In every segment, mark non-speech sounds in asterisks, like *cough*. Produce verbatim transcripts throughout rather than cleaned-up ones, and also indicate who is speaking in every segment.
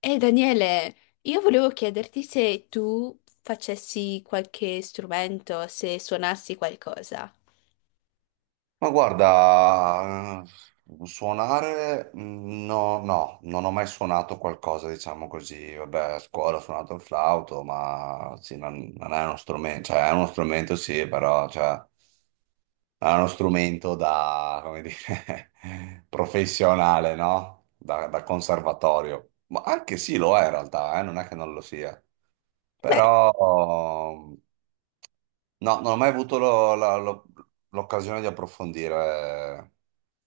Speaker 1: Ehi Daniele, io volevo chiederti se tu facessi qualche strumento, se suonassi qualcosa.
Speaker 2: Ma guarda, eh, suonare mm, no, no, non ho mai suonato qualcosa, diciamo così. Vabbè, a scuola ho suonato il flauto, ma sì, non, non è uno strumento, cioè è uno strumento sì, però cioè, è uno strumento da, come dire, *laughs* professionale, no? Da, da conservatorio. Ma anche sì, lo è in realtà, eh, non è che non lo sia.
Speaker 1: Beh,
Speaker 2: Però no, non ho mai avuto lo- la- lo- l'occasione di approfondire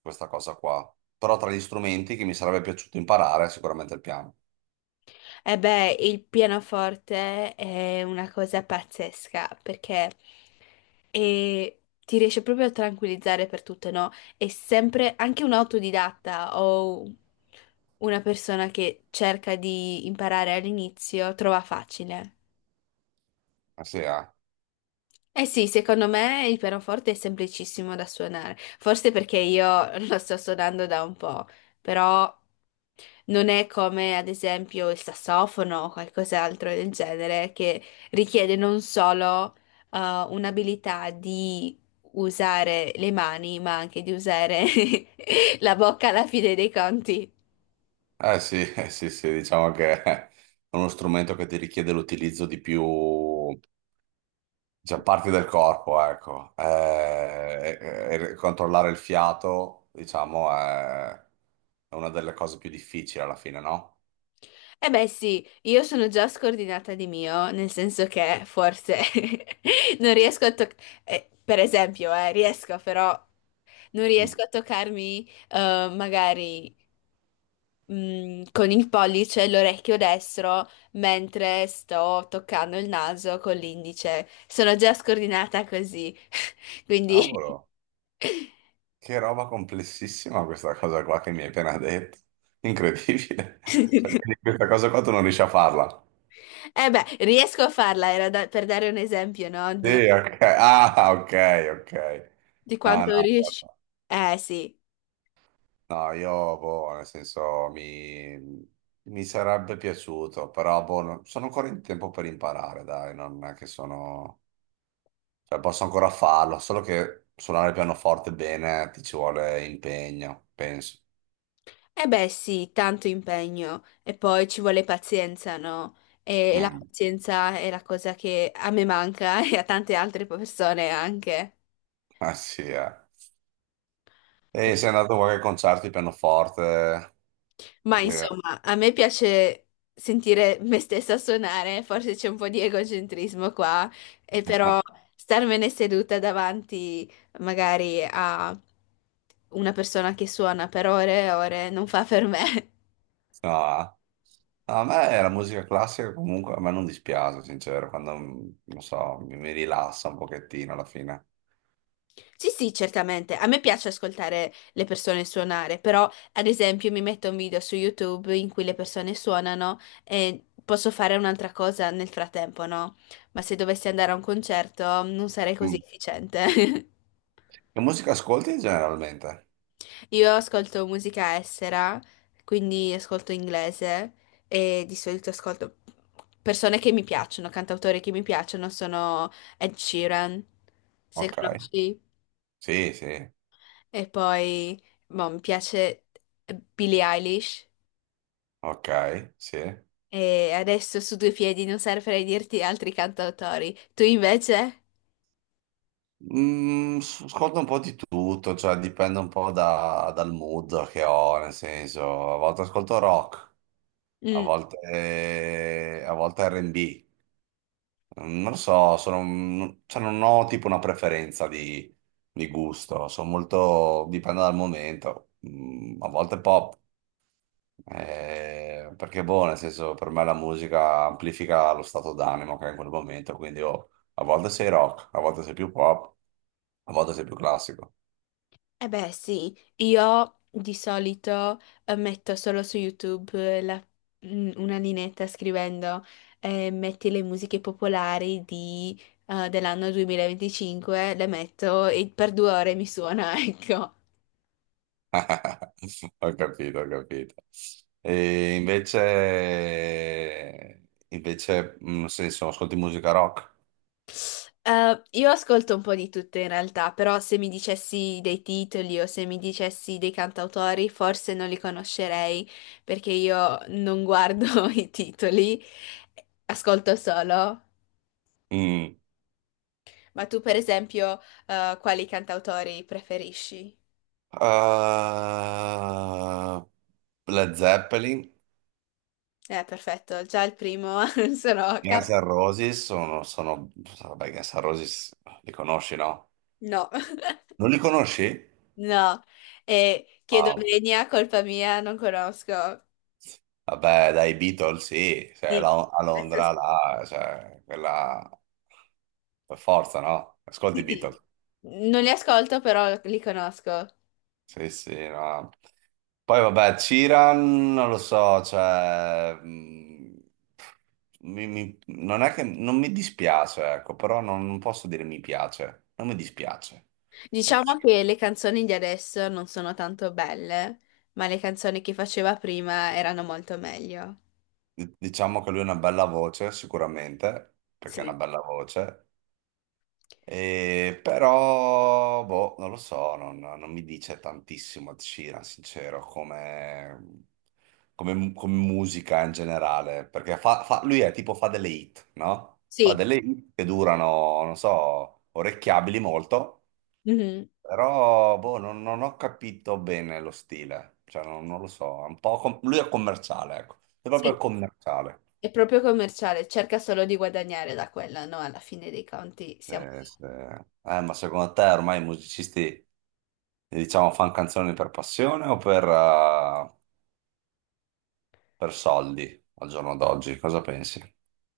Speaker 2: questa cosa qua. Però tra gli strumenti che mi sarebbe piaciuto imparare è sicuramente il piano.
Speaker 1: eh beh, il pianoforte è una cosa pazzesca perché eh, ti riesce proprio a tranquillizzare per tutto, no? È sempre anche un autodidatta o una persona che cerca di imparare all'inizio trova facile.
Speaker 2: Eh sì, eh.
Speaker 1: Eh sì, secondo me il pianoforte è semplicissimo da suonare, forse perché io *laughs* lo sto suonando da un po', però non è come ad esempio il sassofono o qualcos'altro del genere che richiede non solo eh, un'abilità di usare le mani, ma anche di usare *laughs* la bocca alla fine dei conti.
Speaker 2: Eh sì, *laughs* eh sì, sì, diciamo che è uno strumento che ti richiede l'utilizzo di più, cioè, parti del corpo, ecco. Eh, e- e controllare il fiato, diciamo, è è una delle cose più difficili alla fine, no?
Speaker 1: Eh beh sì, io sono già scordinata di mio, nel senso che forse *laughs* non riesco a toccare, per esempio, eh, riesco però, non
Speaker 2: Mm.
Speaker 1: riesco a toccarmi eh, magari mh, con il pollice l'orecchio destro mentre sto toccando il naso con l'indice. Sono già scordinata così, *laughs* quindi...
Speaker 2: Cavolo. Che roba complessissima questa cosa qua che mi hai appena detto. Incredibile. *laughs* Cioè,
Speaker 1: *laughs*
Speaker 2: quindi questa cosa qua tu non riesci a farla.
Speaker 1: Eh beh, riesco a farla, era da- per dare un esempio, no?
Speaker 2: Sì,
Speaker 1: Di,
Speaker 2: ok. Ah, ok, ok.
Speaker 1: di
Speaker 2: No, no,
Speaker 1: quanto riesci.
Speaker 2: guarda.
Speaker 1: Eh sì.
Speaker 2: No, io, boh, nel senso, mi, mi sarebbe piaciuto, però, boh, non- sono ancora in tempo per imparare, dai, non è che sono... Cioè, posso ancora farlo, solo che suonare il pianoforte bene ti ci vuole impegno, penso.
Speaker 1: Eh beh sì, tanto impegno e poi ci vuole pazienza, no? E, e la
Speaker 2: Mm.
Speaker 1: pazienza è la cosa che a me manca *laughs* e a tante altre persone anche.
Speaker 2: *laughs* Ah, sì, eh. E sei andato a qualche concerto di pianoforte?
Speaker 1: Ma
Speaker 2: Così.
Speaker 1: insomma, a me piace sentire me stessa suonare, forse c'è un po' di egocentrismo qua, e però
Speaker 2: *laughs*
Speaker 1: starmene seduta davanti magari a una persona che suona per ore e ore non fa per me. *laughs*
Speaker 2: No, no, a me la musica classica comunque a me non dispiace, sincero, quando mm, non so, mi, mi rilassa un pochettino alla fine.
Speaker 1: Sì, sì, certamente. A me piace ascoltare le persone suonare, però ad esempio mi metto un video su YouTube in cui le persone suonano e posso fare un'altra cosa nel frattempo, no? Ma se dovessi andare a un concerto non sarei così
Speaker 2: Mm.
Speaker 1: efficiente.
Speaker 2: Che musica ascolti generalmente?
Speaker 1: *laughs* Io ascolto musica estera, quindi ascolto inglese e di solito ascolto persone che mi piacciono, cantautori che mi piacciono sono Ed Sheeran, se
Speaker 2: Ok,
Speaker 1: conosci.
Speaker 2: sì, sì,
Speaker 1: E poi, boh, mi piace Billie Eilish.
Speaker 2: ok, sì.
Speaker 1: E adesso su due piedi non saprei dirti altri cantautori. Tu invece?
Speaker 2: Mm, s- ascolto un po' di tutto, cioè dipende un po' da- dal mood che ho, nel senso, a volte ascolto rock, a
Speaker 1: Mm.
Speaker 2: volte, a volte R and B. Ehm, Non lo so, sono, un- cioè non ho tipo una preferenza di, di gusto, sono molto, dipende dal momento. Mm, a volte pop, eh, perché boh, nel senso per me la musica amplifica lo stato d'animo che è in quel momento, quindi oh, a volte sei rock, a volte sei più pop, a volte sei più classico.
Speaker 1: Eh beh, sì, io di solito eh, metto solo su YouTube eh, la- mm, una linetta scrivendo eh, metti le musiche popolari di, eh, dell'anno duemilaventicinque, le metto e per due ore mi suona, *laughs* ecco.
Speaker 2: *laughs* Ho capito, ho capito. E invece, invece, mm, nel senso, ascolti musica rock?
Speaker 1: Eh, io ascolto un po' di tutto in realtà, però se mi dicessi dei titoli o se mi dicessi dei cantautori, forse non li conoscerei perché io non guardo *laughs* i titoli, ascolto solo.
Speaker 2: Mm.
Speaker 1: Ma tu, per esempio, eh, quali cantautori preferisci?
Speaker 2: Uh, Led Zeppelin,
Speaker 1: Eh, perfetto, già il primo *laughs* sono
Speaker 2: Guns
Speaker 1: cap-
Speaker 2: N' Roses sono, sono... Vabbè, Guns N' Roses li conosci, no?
Speaker 1: no, *laughs*
Speaker 2: Non li conosci?
Speaker 1: no, e chiedo
Speaker 2: Ah,
Speaker 1: venia, colpa mia, non conosco.
Speaker 2: vabbè, dai Beatles, sì. Cioè,
Speaker 1: Sì,
Speaker 2: la- a
Speaker 1: questo
Speaker 2: Londra,
Speaker 1: sì.
Speaker 2: là, cioè, quella... Per forza, no?
Speaker 1: Sì,
Speaker 2: Ascolti i
Speaker 1: sì.
Speaker 2: Beatles.
Speaker 1: Non li ascolto, però li conosco.
Speaker 2: Sì, sì, no. Poi vabbè, Ciran, non lo so, cioè, mh, mi- mi- non è che non mi dispiace, ecco, però non, non posso dire mi piace, non mi dispiace.
Speaker 1: Diciamo
Speaker 2: Dic-
Speaker 1: che le canzoni di adesso non sono tanto belle, ma le canzoni che faceva prima erano molto meglio.
Speaker 2: Diciamo che lui ha una bella voce, sicuramente, perché ha una
Speaker 1: Sì.
Speaker 2: bella voce. E però, boh, non lo so, non, non mi dice tantissimo Ed Sheeran, sincero, come, come- come musica in generale, perché fa- fa- lui è tipo fa delle hit, no? Fa
Speaker 1: Sì.
Speaker 2: delle hit che durano, non so, orecchiabili molto,
Speaker 1: Mhm.
Speaker 2: però, boh, non, non ho capito bene lo stile, cioè non, non lo so, è un po' com- lui è commerciale, ecco, è proprio
Speaker 1: Sì,
Speaker 2: commerciale.
Speaker 1: è proprio commerciale, cerca solo di guadagnare da quella, no? Alla fine dei conti siamo...
Speaker 2: Eh, se- eh, ma secondo te ormai i musicisti... Diciamo, fan canzoni per passione o per, eh, per soldi al giorno d'oggi? Cosa pensi?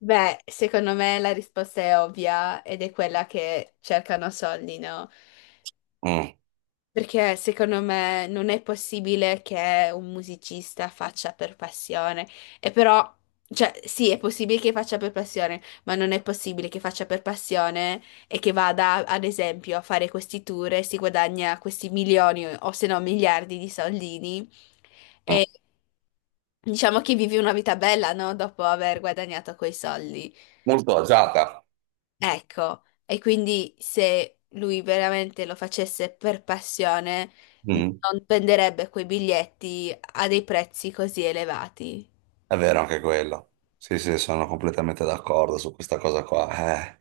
Speaker 1: Beh, secondo me la risposta è ovvia ed è quella che cercano soldi, no?
Speaker 2: Mm,
Speaker 1: Perché secondo me non è possibile che un musicista faccia per passione. E però, cioè, sì, è possibile che faccia per passione, ma non è possibile che faccia per passione e che vada, ad esempio, a fare questi tour e si guadagna questi milioni o se no miliardi di soldini.
Speaker 2: mm.
Speaker 1: E diciamo che vivi una vita bella, no? Dopo aver guadagnato quei soldi.
Speaker 2: Molto agiata.
Speaker 1: Ecco, e quindi se lui veramente lo facesse per passione,
Speaker 2: Mm.
Speaker 1: non venderebbe quei biglietti a dei prezzi così elevati.
Speaker 2: È vero anche quello. Sì, sì, sono completamente d'accordo su questa cosa qua. Eh,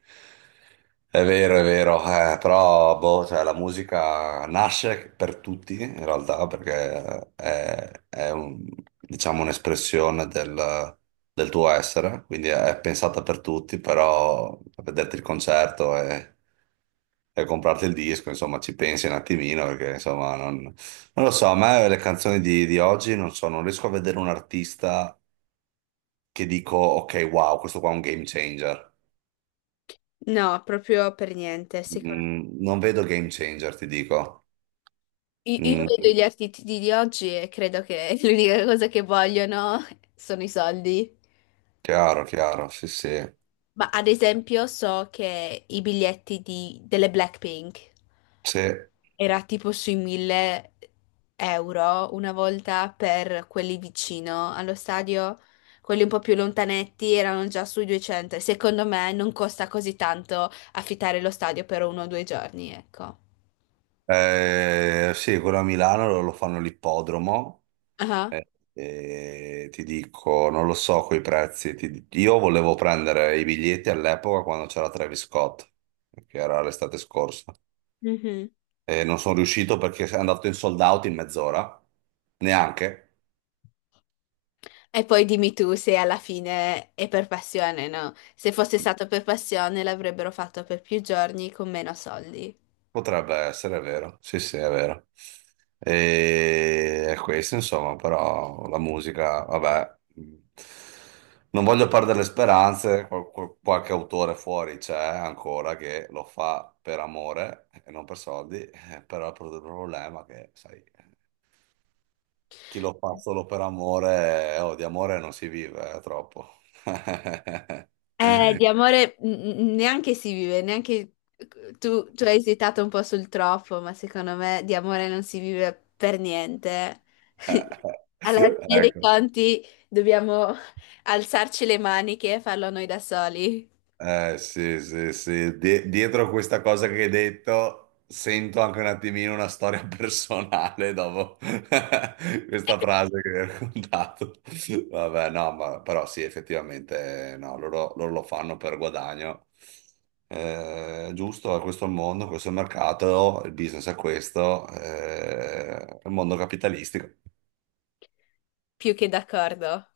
Speaker 2: è vero, è vero, eh, però boh, cioè, la musica nasce per tutti in realtà perché è, è un- diciamo, un'espressione del, del tuo essere, quindi è pensata per tutti, però a vederti il concerto e, e comprarti il disco, insomma, ci pensi un attimino perché insomma non, non lo so, a me le canzoni di, di oggi non so, non riesco a vedere un artista che dico, ok, wow, questo qua è un game changer.
Speaker 1: No, proprio per niente. Secondo...
Speaker 2: Mm, non vedo game changer, ti dico.
Speaker 1: I- Io vedo
Speaker 2: Mm,
Speaker 1: gli artisti di oggi e credo che *laughs* l'unica cosa che vogliono sono i soldi.
Speaker 2: chiaro, chiaro, sì, sì.
Speaker 1: Ma ad esempio so che i biglietti di- delle Blackpink
Speaker 2: Sì,
Speaker 1: era tipo sui mille euro una volta per quelli vicino allo stadio, quelli un po' più lontanetti erano già sui duecento. E secondo me non costa così tanto affittare lo stadio per uno o due giorni, ecco.
Speaker 2: eh, sì, quello a Milano lo, lo fanno all'ippodromo.
Speaker 1: Ah,
Speaker 2: Eh, e ti dico, non lo so coi prezzi. Ti- io volevo prendere i biglietti all'epoca quando c'era Travis Scott, che era l'estate scorsa.
Speaker 1: mhm.
Speaker 2: E non sono riuscito perché è andato in sold out in mezz'ora, neanche.
Speaker 1: E poi dimmi tu se alla fine è per passione, no? Se fosse stato per passione l'avrebbero fatto per più giorni con meno soldi.
Speaker 2: Potrebbe essere, è vero. Sì, sì, è vero. E è questo, insomma, però la musica, vabbè, mh, non voglio perdere le speranze, qual- qual- qualche autore fuori c'è ancora che lo fa per amore e non per soldi, *laughs* eh, però il pro- il problema è che, sai, chi lo fa solo per amore, eh, oh, di amore non si vive, eh, troppo. *laughs*
Speaker 1: Eh, di amore mm, mm, neanche si vive, neanche tu, tu hai esitato un po' sul troppo, ma secondo me di amore non si vive per niente. *laughs* Alla fine dei
Speaker 2: Ecco.
Speaker 1: conti dobbiamo alzarci le maniche e farlo noi da soli,
Speaker 2: Eh, sì, sì, sì. Die- dietro questa cosa che hai detto, sento anche un attimino una storia personale dopo *laughs* questa
Speaker 1: *laughs*
Speaker 2: frase che hai raccontato. Vabbè, no, ma, però sì, effettivamente, no, loro, loro lo fanno per guadagno. Eh, giusto, questo è il mondo, questo è il mercato, il business è questo, eh, è il mondo capitalistico.
Speaker 1: più che d'accordo.